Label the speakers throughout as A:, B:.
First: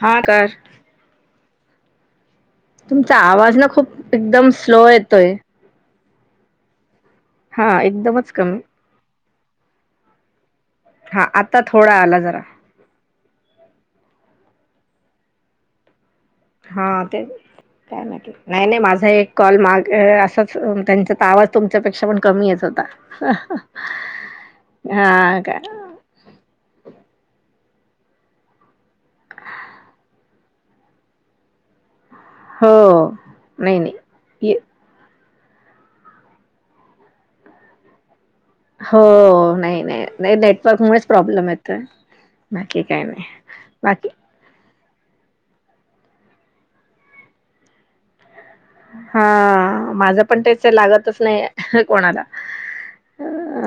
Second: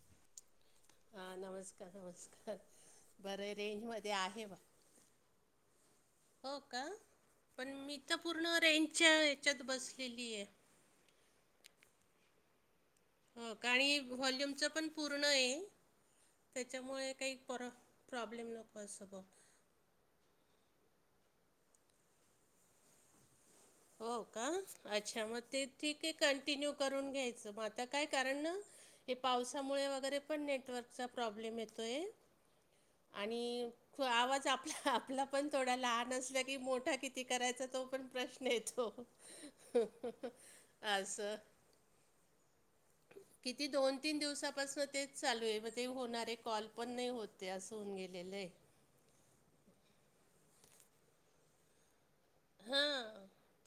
A: हा स [unintelligible]
B: हा नमस्कार नमस्कार
A: तुमचा
B: बरं
A: आवाज ना
B: रेंजमध्ये
A: खूप
B: आहे
A: एकदम
B: बा
A: स्लो येतोय.
B: हो का
A: हा
B: पण मी तर
A: एकदमच
B: पूर्ण
A: कमी
B: रेंजच्या ह्याच्यात बसलेली आहे
A: हा आता थोडा आला जरा
B: हो का आणि व्हॉल्यूमच पण पूर्ण आहे
A: हा
B: त्याच्यामुळे
A: ते
B: काही पर
A: काय नाही
B: प्रॉब्लेम
A: नाही
B: नको असं
A: माझा
B: बघ
A: एक कॉल माग असच त्यांचा तर आवाज तुमच्यापेक्षा पण कमी येत होता
B: हो का अच्छा
A: हा
B: मग
A: का
B: ते ठीक आहे कंटिन्यू करून घ्यायचं मग आता काय कारण हे पावसामुळे वगैरे पण नेटवर्कचा प्रॉब्लेम येतोय
A: हो
B: आणि
A: नाही
B: आवाज
A: नाही
B: आपला आपला पण थोडा लहान असल्या की मोठा किती करायचा तो पण प्रश्न येत ो
A: हो नाही नाही नाही नेटवर्क मुळेच
B: असस [unintelligible]
A: प्रॉब्लेम येतोय बाकी काही नाही.
B: किती दोन
A: बाकी
B: तीन दिवसापासन ते चालू आहे मग ते होणारे कॉल पण नाही होते अस होऊन गेलेले आहे
A: हा माझं पण तेच आहे लागतच नाही कोणाला
B: हा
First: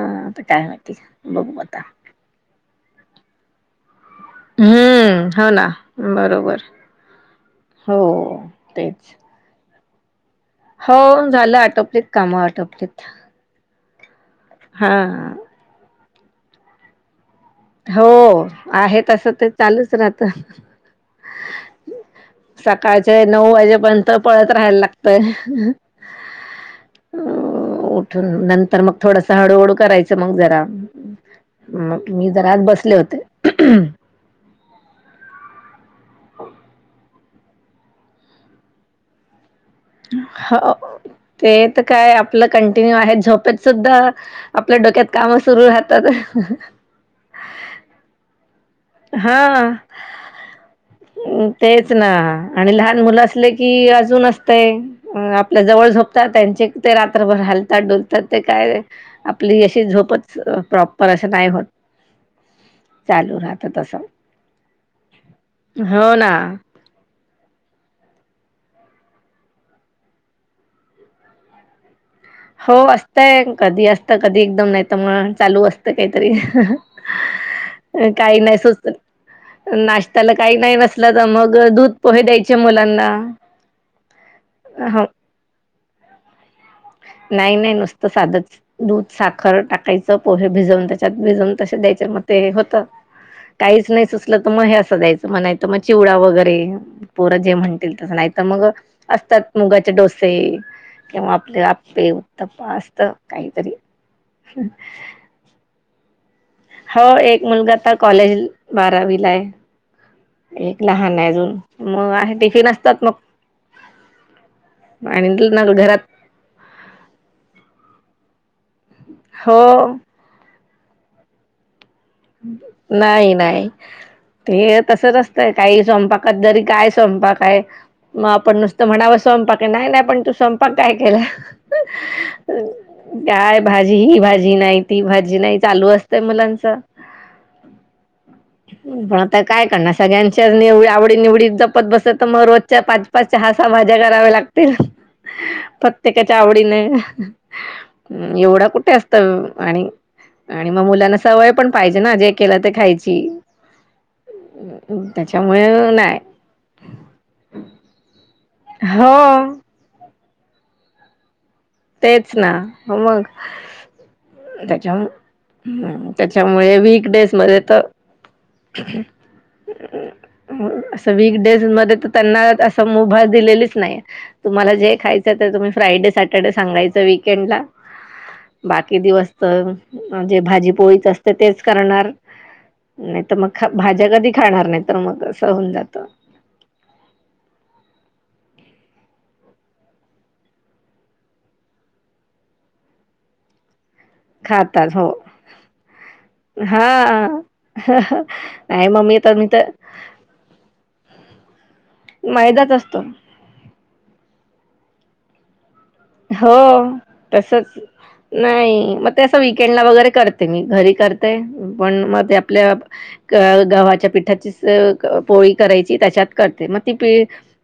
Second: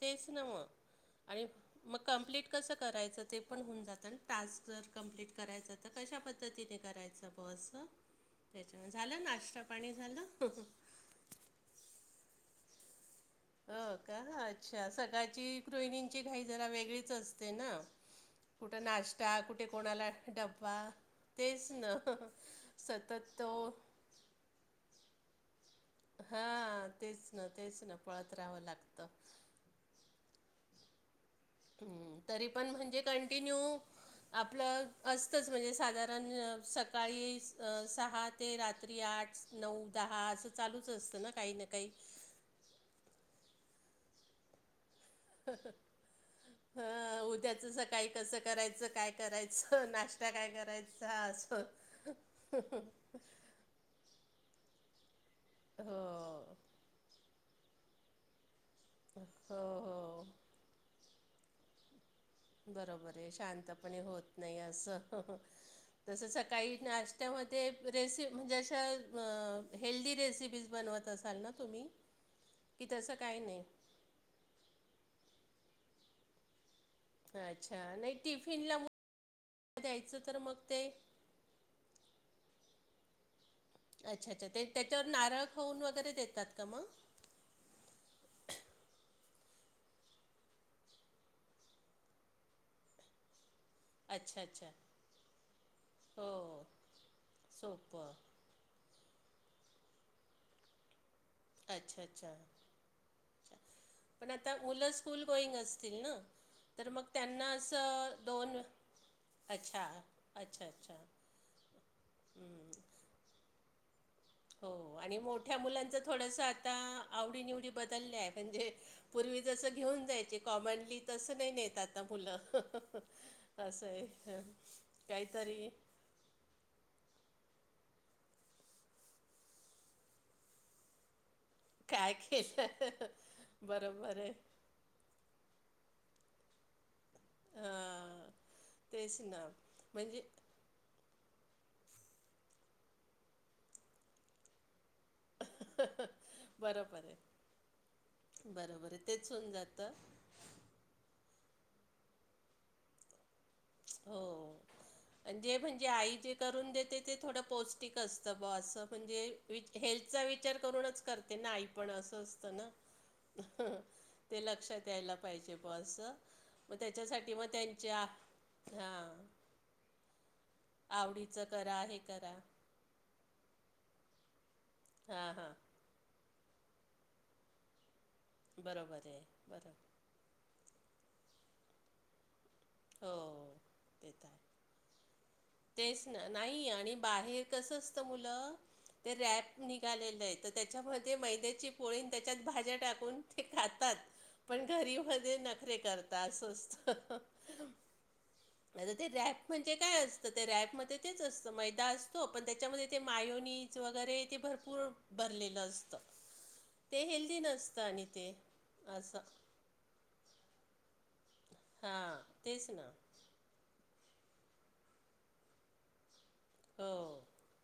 B: तेच
A: तर
B: ना
A: काय
B: मग
A: माहिती
B: आणि
A: बघू आता.
B: मग कंप्लीट कसं करायचं ते पण होऊन जातं टास्क जर
A: हम्म,
B: कम्प्लीट
A: हो ना,
B: करायचां तर कशा
A: बरोबर.
B: पद्धतीने करायचं बस
A: हो,
B: त्याच्यामुळे
A: तेच.
B: झालं नाश्ता पाणी झालं
A: हो झालं आटोपलीत काम आटोपलीत
B: हो का अच्छा
A: हां.
B: सकाळची गृहिणींगची घाई जरा वेगळीच ते ना
A: हो,
B: कुठं
A: आहे तसं
B: नाश्ता
A: ते
B: कुठे
A: चालूच
B: कोणाला
A: राहतं.
B: डब्बा तेच ना सतत
A: पाहिजे पर्यंत पळत राहायला लागतय
B: हा तेच ना तेच ना
A: उठून
B: पळत राहावं
A: नंतर मग
B: लागतं.
A: थोडस हळूहळू करायचं मग जरा मग
B: हम्म
A: मी
B: तरी
A: जरा आज
B: पण
A: बसले
B: म्हणजे
A: होते.
B: कंटिन्यू आपलं असतच म्हणजे साधारण सकाळी सहा ते रात्री आठ नऊ दहा असं चालूच असतं ना काही ना काही
A: आपल कंटिन्यू आहे झोपेत सुद्धा आपल्या डोक्यात काम सुरु राहतात
B: ह उद्याचं सकाळी कसं करायचं काय
A: हां.
B: करायचं नाश्ता काय करायचा असं
A: कि अजून असतेय आपल्या
B: हो
A: जवळ झोपतात
B: हो
A: त्यांचे ते रात्रभर हालतात डुलतात ते काय आपली अशी
B: हो
A: झोपच प्रॉपर अशी नाही होत
B: बरोबर आहे
A: चालू राहत असं
B: शांतपणे होत नाही अस
A: हो
B: तस
A: ना
B: सकाळी नाश्यामध्ये रेस म्हणजे अशा हेल्दी रेसिपी बनवत असाल ना तुम्ही
A: [inaudible] हो
B: की तसं काही
A: असतय
B: नाही
A: कधी असतं कधी एकदम नाही तर म चालू असतं काहीतरी
B: अच्छा
A: काही नाही
B: टिफिनला
A: सुचतात
B: मुलं द्यायचं
A: नाश्त्याला
B: तर मग
A: काही नाही
B: ते
A: नसल तर मग दूध पोहे द्यायचे मुलांना
B: अच्छा अच्छा ते
A: हो
B: त्याच्यावर नारळ खऊन वगैरे देतात का मग
A: नाही नाही नुसतं साधच दूध साखर टाकायचं पोहे भिजवून त्याच्यात भिजून तसे द्यायचे मग ते होत काहीच नाही सुचलं
B: अच्छा
A: तर मग
B: अच्छा
A: हे असं जा्यायचं म्हणायच मग चिवडा
B: हो
A: वगैरे पोर जे म्हणतील
B: सोपं
A: तसं नाही तर मग असतात मुगाचे डोसे किंवा आपले
B: अच्छा
A: आपे
B: अच्छा
A: उत्तप्पा असत काहीतरी
B: पईंग असतील ना तर
A: हो
B: मग
A: एक
B: त्यांना
A: मुलगा आता
B: असं
A: कॉलेज
B: दोन
A: बारावीला
B: अच्छा अच्छा
A: आहे एक
B: अच्छा
A: लहान आहे अजून मग आहे टिफिन
B: हम्म
A: असतात मग
B: हो आणि मोठ्या
A: ना
B: मुलांच
A: घरात
B: थोडस आता आवडीनिवडी बदललेय म्हणजे पूर्वी
A: हो
B: जसं घेऊन जायचे कॉमनली तसं नाही नेतात ता मुलं
A: नाही नाही
B: असं आहे काहीतरी
A: कदरी काय स्वयंपाकय मग आपण नुसतं म्हणावं स्वयंपाक नाही नाही पण तू स्वयंपाक काय केला
B: काय केलं
A: काय भाजी हि
B: बरोबर आहे
A: भाजी नाही ती भाजी नाही चालू असतेय मुलांच
B: हां
A: पण
B: तेच
A: आता
B: ना
A: काय करणार
B: म्हणजे
A: सगळ्यांच्या निव आवडी निवडी जपत बसत तर मग रोजच्या पाच पाच चहा सहा सहा भाज्या कराव्या लागतील प्रत्येकाच्या आवडीने
B: बरोबर आहे
A: एवढा
B: बरोबर
A: कुठे
B: आहे
A: असत
B: तेच होऊन
A: आणि
B: जातं
A: आणि मग मुलांना सवय पण पाहिजे ना जे केलं ते खायची
B: हो जे
A: त्याच्यामुळे
B: म्हणजे आई
A: नाही
B: जे करून देते ते थोडं पौष्टिक असतं भुआ असं म्हणजे
A: हो
B: विच हेल्थचा विचार करूनच करते ना पण असं
A: तेच
B: असतं ना
A: हो मग
B: ते लक्षात
A: त्याच्या
B: यायला पाहिजे बुआ असं मग
A: त्याच्यामुळे वीक
B: त्याच्यासाठी
A: डेज
B: मग
A: मध्ये तर
B: त्यांच्या हा
A: असं
B: आवडीच
A: वीकडेज
B: करा
A: मध्ये
B: हे
A: तर
B: करा
A: त्यांना असं मुभा दिलेलीच नाही तुम्हाला जे
B: हां
A: खायचय
B: हां
A: ते तुम्ही फ्रायडे साठी त्यांना सांगायचं वीकेंड ला
B: बरोबर
A: बाकी
B: आहे
A: दिवस तर
B: बरोबर
A: जे भाजी पोळीच असते तेच करणार
B: हो
A: नाही तर मग भाज्या
B: ते तर
A: कधी
B: आहे.
A: खाणार नाहीत. तर मग असं होऊन
B: तेच
A: जातं.
B: ना नाही आणि बाहेर कसं असतं मुलं ते रॅप निघालेलं आहे तर त्याच्यामध्ये मैद्याची पोळीन त्याच्यात भाज्या टाकून ते खातात पण
A: खातात
B: घरी
A: हो
B: मध्ये नखरे करता अस असतं
A: हा. नाही
B: आता
A: मग
B: ते
A: मी तर
B: रॅप
A: मी तर
B: म्हणजे काय? तर ते रॅपमध्ये तेच असतं मैदा असतो पण
A: मैदाच
B: त्याच्यामध्ये ते
A: असतो
B: मायोनी वगैरे ते भरपूर भरलेलं असतं
A: हो
B: ते हेल्दी
A: तसच
B: नसतं आणि ते
A: नाही मग
B: असं
A: तें वीकेंड ला वगैरे करते मी घरी करते पण
B: हां
A: मग ते
B: तेच
A: आपल्या
B: ना
A: अ गव्हाच्या पिठाचीचं पोळी करायची त्याच्यात करते मग
B: हो
A: ती प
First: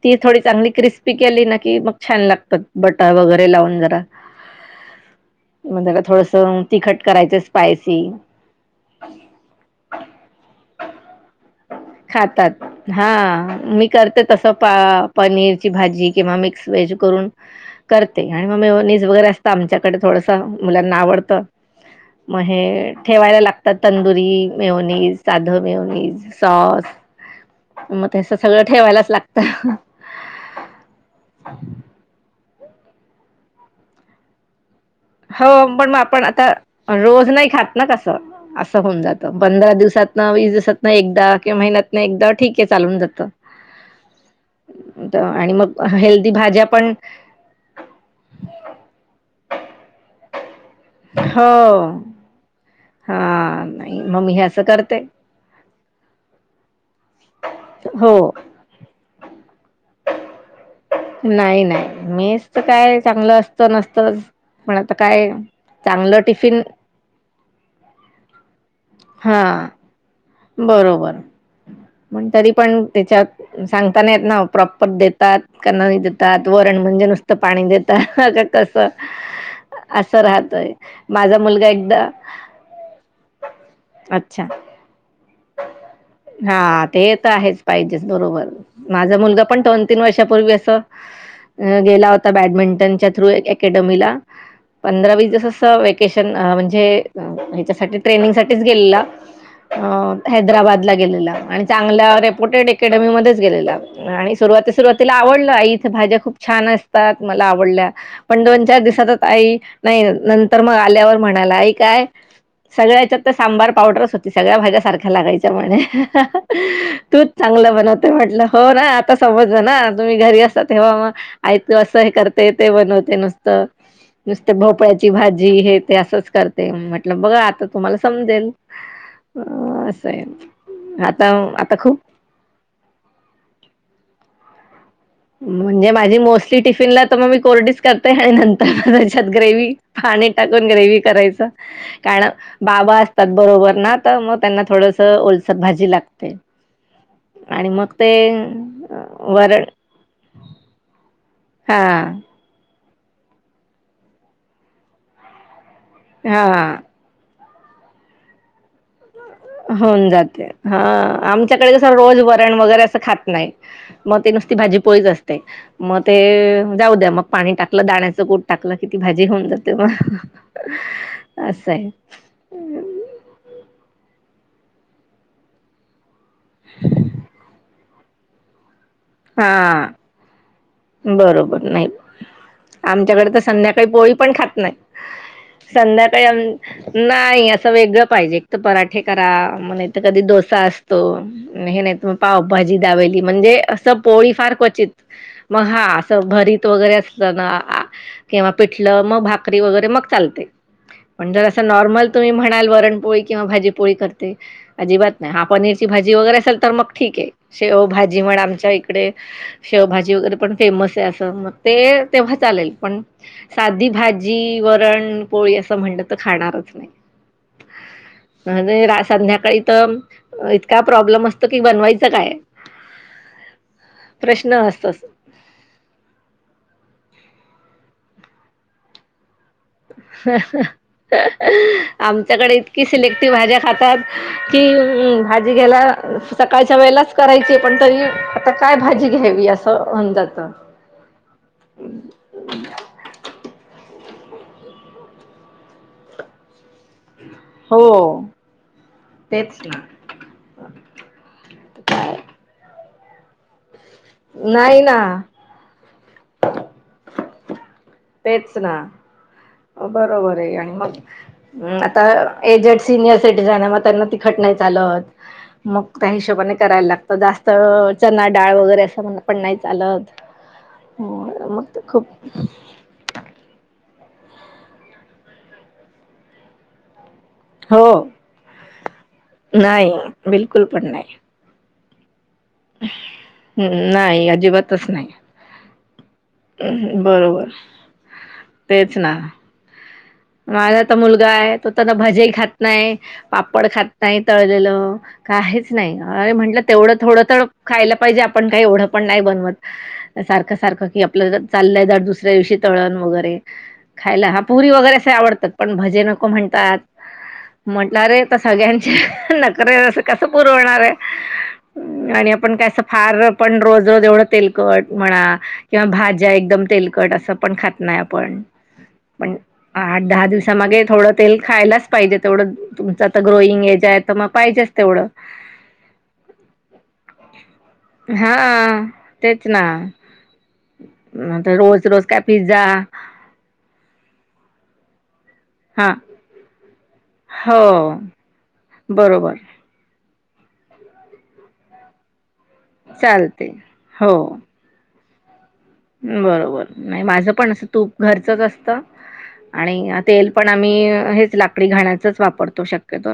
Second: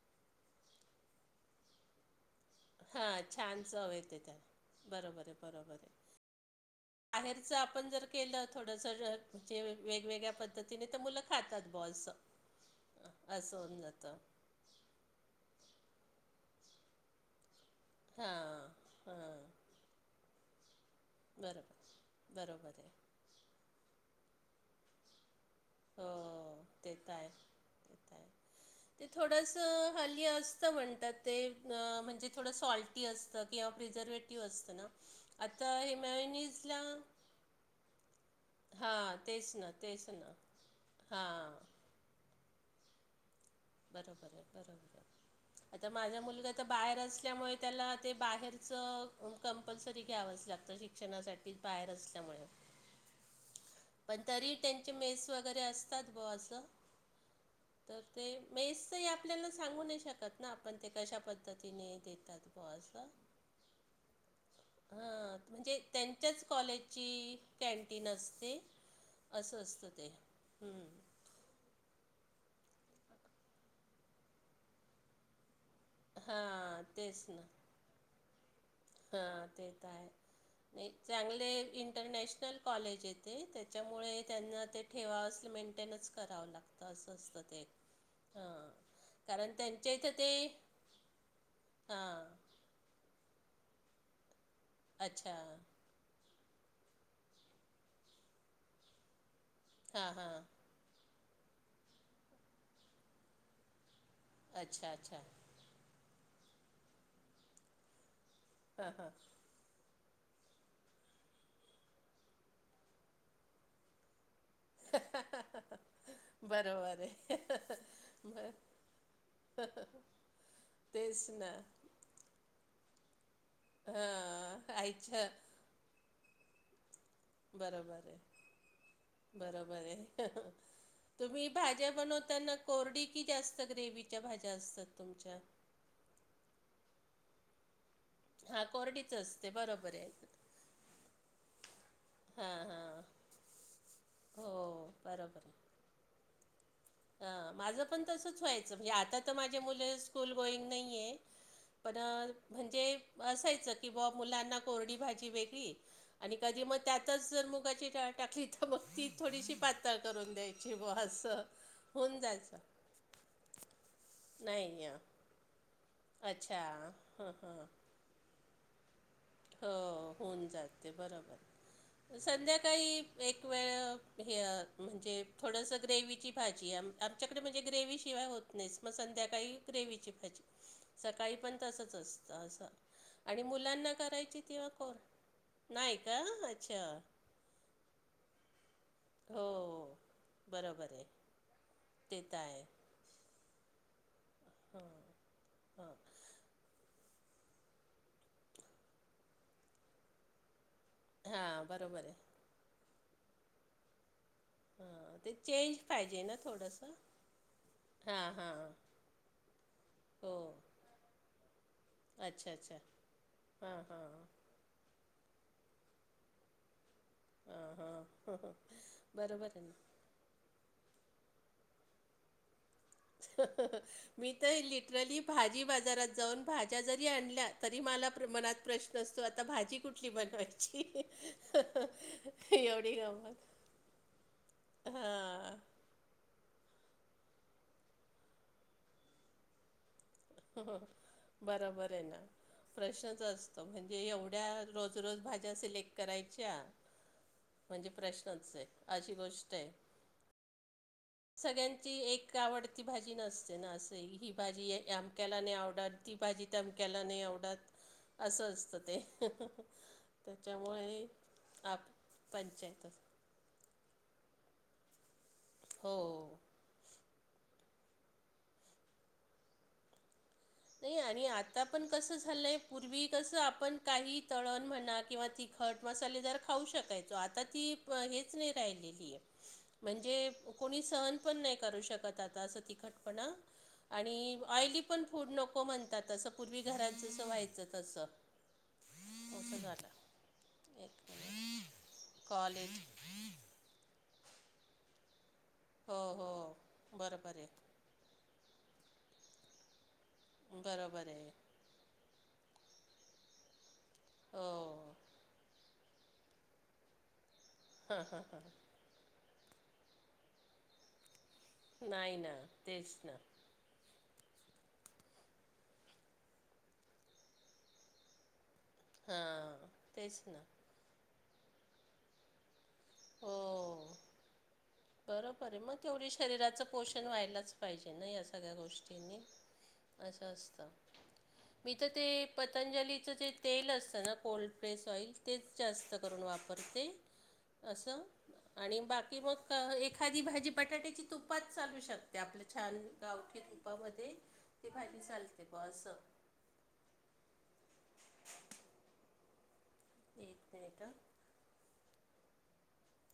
A: ती थोडी चांगली क्रिस्पी केली ना की मग छान लागतात बट
B: हा छान चव येते त्याला बरोबर आहे बरोबर
A: मग जरा
B: आहे
A: थोडस तिखट करायचं
B: बाहेरच आपण
A: स्पायसी
B: जर केलं थोडंसं ज म्हणजे वेगवेगळ्या पद्धतीने तर मुलं खातात बॉस
A: खातात हा मी करते तसं पा पनीरची भाजी किंवा मिक्स व्हेज करून करते आणि
B: हां
A: मेयोनीज वगैरे असतं
B: हां
A: आमच्यात तिकडं थोडंस मुलांना आवडतं
B: बरोबर
A: मग
B: बरोबर आहे.
A: हे ठेवायला लागतात तंदुरी मेयोनीज साधं
B: हो
A: मेयोनीज सॉस
B: ते तर आहे ते
A: मग तस सगळं ठेवायलाच लागतं.
B: खाली असतं म्हणतात ते म्हणजे थोडं सॉल्टी असतं किंवा प्रिझर्वेटिव्ह असतं ना
A: हो
B: आता
A: पण
B: हे
A: मग आपण आता
B: मेयोनीजला
A: रोज नाही खात ना कसं असं होऊन
B: हां
A: जात.
B: तेच ना
A: पंधरा
B: तेच
A: दिवसातन
B: ना.
A: वीस दिवसातन एकदा
B: हां
A: किंवा महिन्यातन एकदा ठीक आहे चालून जातं
B: बरोबर आहे बरोबर
A: आणि मग
B: आता माझा
A: हेल्दी
B: मुलगा तर
A: भाज्या पण
B: बाहेर असल्यामुळे, त्याला ते बाहेरचं कम्पलसरी घ्यावचं लागतं.
A: हो
B: शिक्षणासाठी बाहेर असल्यामुळे
A: हा नाही
B: पण
A: मग मी हे असं
B: त्यांचे
A: करते.
B: मेस वगैरे असतात बुवा असं
A: हो
B: मेसेच हे आपल्याला सांगू नाही शकत ना आपण ते कशा
A: नाही
B: पद्धतीने
A: नाही
B: देतात
A: मेस तर
B: बुवा
A: काय
B: असं
A: चांगलं असतं नसतंच. पण आता
B: हा
A: काय
B: म्हणजे
A: चांगलं
B: त्यांच्याच
A: टिफिन
B: कॉलेजची कॅन्टीन असते.
A: हा
B: असं असतं ते हम्म.
A: बरोबर पण तरी पण त्याच्यात सांगता नाही येत ना प्रॉपर देतात का नाही देतात वरण म्हणजे नुसतं पाणी देतात कसं
B: हा ते तर
A: असं राहतय
B: आहे
A: माझा
B: चांगले
A: मुलगा एकदा
B: इंटरनॅशनल कॉलेज ते त्याच्यामुळे त्यांना ते ठेवास
A: हा ते तर
B: ते
A: आहेच पाहिजेच बरोबर
B: हां
A: माझा मुलगा
B: कारण
A: पण दोन
B: त्यांच्या
A: तीन
B: इथं ते
A: वर्षापूर्वी असं अ गेला होता
B: हां
A: बॅडमिंटनच्या थ्रू अकॅडमीला पंधरा वीस
B: अच्छा
A: दिवस असं म्हणजे हच्यासाठी ट्रेनिंगसाठीच गेलेला
B: हां हां
A: गबादला गेलेला आणि चांगल्या रेप्युटेड अकॅडमीमध्येच गेलेला आणि सुरुवाती
B: अच्छा
A: सुरुवातीला
B: अच्छा
A: आवडलं आई इथं भाज्या खूप छान असतात मला आवडल्या पण दोन चार
B: हां हां
A: दिवसातच आई नाही नंतर मग आल्यावर म्हणाला आई काय सगळ्या हेच्यात तर सांबार पावडरच हो ती सगळ्या भाज्या सारख्या लागायच्या म्हणे
B: बरोबर
A: तूच
B: आहे
A: चांगलं बनवते
B: ब
A: म्हटलं हो ना आ ता समजलं ना तुम्ही घरी असता तेव्हा मग
B: तेच ना
A: आई कसं हे कर ते ते बनवते नुसतं. नुसतं
B: हां
A: भोपळ्याची
B: आईच्या
A: भाजी हे ते असच कर ते म्हटलं बघा आता तुम्हाला
B: बरोबर आहे
A: समजेल. अ
B: बरोबर आहे
A: असं
B: अ ह
A: आता
B: तुम्ही
A: आता
B: भाज्या
A: खूप
B: पण धुताना कोरडी की जास्त ग्रेवीच्या भाज्या असतात तुमच्या
A: म्हणजे माझी मोस्टली टिफिनला तर मग मी कोरडीच करते आणि
B: हां
A: नंतर
B: कोरडीच
A: त्याच्यात
B: असते
A: ग्रेवी
B: बरोबर आहे
A: पाणी टाकून ग्रेवी करायचं. काय ना
B: हां
A: बाबा
B: हां
A: असतात बरोबर ना तर मग त्यांना
B: हो
A: थोडस ओलसर भाजी लागते.
B: अ
A: आणि
B: माझं
A: मग
B: पण
A: ते
B: तसच व्हायचं म्हणजे आता तर माझे
A: वरण
B: मुलं स्कूल गोईंग नाहीए.
A: हा
B: पण म्हणजे असायचं किंवा मुलांना कोरडी भाजी वेगळी आणि कधी
A: हा
B: मग त्यातच मुगाची डाळ टाकली तर मग ती थोडीशी पातळ करून द्यायची ब असं
A: कस रोज
B: होऊन
A: वरण
B: जायचं
A: वगैरे असं खात नाही मग ते नुसती भाजी
B: नाही अ,
A: पोळीच असते. सते मग ते
B: अच्छा
A: जाऊ द्या मग
B: हां
A: पाणी
B: हां
A: टाकलं दाण्याचं कुठ टाकल की ती भाजी होऊन
B: हो
A: जाते मग
B: होऊन जाते बरोबर.
A: असं हाय.
B: संध्याकाळी! एक वेळ ह्य म्हणजे थोडसं ग्रेवीची भाजी आम आमच्याकडे म्हणजे ग्रेवी शिवाय होत नाहीस मग संध्याकाळी
A: हा
B: ग्रेव्हीची भाजी सकाळी पण
A: बरोबर नाही
B: तसंच असतं असं
A: आमच्याकडे तर
B: आणि
A: संध्याकाळी
B: मुलांना
A: पोळी पण
B: करायची
A: खात
B: तेिंवा
A: नाही
B: कोर नाही का
A: संध्याकाळी आण
B: अच्छा
A: नाही असं वेगळं पाहिजे एक तर पराठे करा
B: हो
A: म्हण कधी डोस सा
B: बरोबर
A: असतो
B: आहे
A: हे नाही तुम्ही
B: ते तर
A: पाव
B: आहे
A: भाजी दाबेली म्हणजे असं पोळी फार क्वचित मग हा
B: हां
A: असं भरीत वगैरे असत ना किंवा पिठलं मग भाकरी वगैरे मग चालते पण जर अस
B: हां बरोबर
A: नॉर्मल
B: आहे
A: तुम्ही म्हणाल वरणपोळी किंवा भाजीपोळी कर ते
B: हां
A: अजिबात नाही
B: ते
A: हा
B: चेंज
A: पनीरची भाजी
B: पाहिजे ना
A: वगैरे असेल तर मग
B: थोडंसं
A: ठीक आहे. शेवभाजी
B: हां
A: म्हण
B: हां
A: आमच्या इकडे शेवभाजी
B: हो
A: वगैरे पण फेमस हाय अस मग ते तेव्हा
B: अच्छा
A: चालेल
B: अच्छा
A: पण
B: हां
A: साधी
B: हां
A: भाजी वरण पोळी असं म्हणलं तर खाणारच नाही
B: हां हां
A: म्हणजे रा
B: बरोबर
A: संध्याकाळी
B: आहे ना
A: तर इतका प्रॉब्लेम असतो की बनवायचं काय?
B: मी तर
A: प्रश्न असतोच.
B: लिटरली भाजी बाजारात जाऊन भाज्या जरी आणल्या तरी मला मनात प्रश्न असतो आता भाजी कुठली बनवायची?
A: आमच्याकडे इतकी
B: एवढी
A: सिलेक्टिव
B: गंमत
A: भाज्या खातात की भाजी
B: हां.
A: घ्यायला सकाळच्या वेळेलाच करायची पण तरी आता काय भाजी घ्यावी असं होऊन जातं.
B: हो, बरोबर आहे ना! प्रश्नच असतो म्हणजे एवढ्या रोज रोज भाज्या सिलेक्ट करायच्या
A: ह [unintelligible]
B: म्हणजे प्रश्नच हाय अशी गोष्ट हाय.
A: ना
B: सगळ्यांची
A: काय
B: एक आवडती भाजी नसते ना असे ही भाजी
A: नाही
B: आहे.
A: ना
B: आणि आवडत ती भाजी तमक्याला नाही आवडत असं
A: तेच
B: असतं
A: ना
B: ते.
A: बरोबर आहे आणि
B: त्याच्यामुळे
A: मग
B: आप
A: आता एजड
B: पंचायत
A: सिनियर एक एक जुन्या म्हाताऱ्यांना तिखट नाही चालत.
B: हो
A: करायला लागत जास्त चना डाळ वगैरे असं म्हण पण नाही चालत.
B: नाही आणि
A: हो
B: आता
A: मग
B: पण
A: खूप
B: कसं झालंय पूर्वी कसं आपण काही तळण म्हणा किंवा तिखट मसालेदार खाऊ शकत. आता ती
A: हो
B: प हीच नाही राहिली ही. म्हणजे कोणी सहन पण नाही करू शकत आता अस तिखटपणा
A: हम्म नाही
B: आणि ऑइली
A: अजिबातच
B: पण
A: नाही
B: फूड नको म्हणतात स पूर्वी घरात जसं
A: बरोबर
B: व्हायच तस
A: तेच ना
B: असं झालं.
A: माझा
B: एक
A: तर मुलगा
B: मिनिट
A: हाय तो तर भाज्या ही खात
B: कॉलेज
A: नाही. पापड खात नाही तळलेलं काहीच
B: हो
A: नाही
B: हो
A: अरे म्हटलं तेवढं थोडं
B: बरोबर
A: तर
B: आहे
A: खायला पाहिजे आपण काही एवढं पण नाही बनवत. सारखं सारखं कि
B: बरोबर आहे
A: आपलं चाललंय दंड दुसऱ्या दिवशी तळण वगैरे खायला हा पुरी
B: हो
A: वगैरे असे आवडतात पण भजे नको म्हणतात. म्हटलं
B: हां
A: अरे
B: हां
A: आता
B: हां
A: सगळ्यांचे नखरे अस कसं पुरवणार ये.
B: नाही
A: आणि
B: ना
A: आपण काय असं
B: तेच ना
A: फार पण रोज रोज एवढं तेलकट म्हणा किंवा भाज्या एकदम तेलकट असं पण खात नाय आपण पण
B: हा
A: आठ दहा दिवसा मागे थोडं तेल खायलाच पाहिजे तेवढं तुमचं आता ग्रोईंग एज आहे त म पाहिजेच तेवढं.
B: बरोबरय मग केवढी शरीराचं पोषण व्हायलाच पाहिजे ना या सगळ्या
A: हा
B: गोष्टींनी
A: तेच ना
B: असं असत
A: तर
B: मी त
A: रोज रोज काय
B: ते
A: पिझ्झा
B: पतंजलीच त ते तेल असतं ना कोल्ड फ्रेश ऑइल तेच
A: हा
B: जास्त करून वापरते
A: हो
B: असं आणि बाकी मग
A: बरोबर
B: अ एखादी भाजी बटाट्याची तुपात चालू शक ते आपलं छान गावठी
A: चालते
B: तुपामध्ये
A: हो
B: ते भाजी चालते बुआ अस
A: बरोबर नाही माझं पण असं तूप घरचच असत आणि आ तेल
B: एक
A: पण आम्ही
B: मिनिट हं.
A: हेच लाकडी घाण्याचच वापरतो शक्यतो.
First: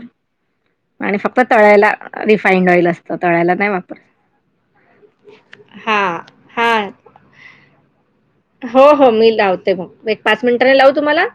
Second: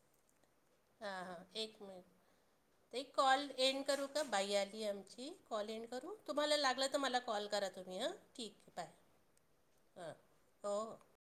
B: हा
A: आणि
B: हां
A: फक्त
B: एक
A: तळायला
B: मिनिट
A: रिफाईंड ऑइल
B: ते एक
A: असतं
B: कॉल
A: तळायला नाही
B: एंड
A: वापरत.
B: करू का बाई आली आमची कॉल एंड
A: हा
B: करू तुम्हाला लागलं
A: हा
B: त मला कॉल करा तुम्ही हां ठीक आहे
A: हो
B: बाय.
A: हो मी लावते म
B: हां
A: एक पाच मिनिटानी
B: हो
A: लावू
B: हो
A: तुम्हाला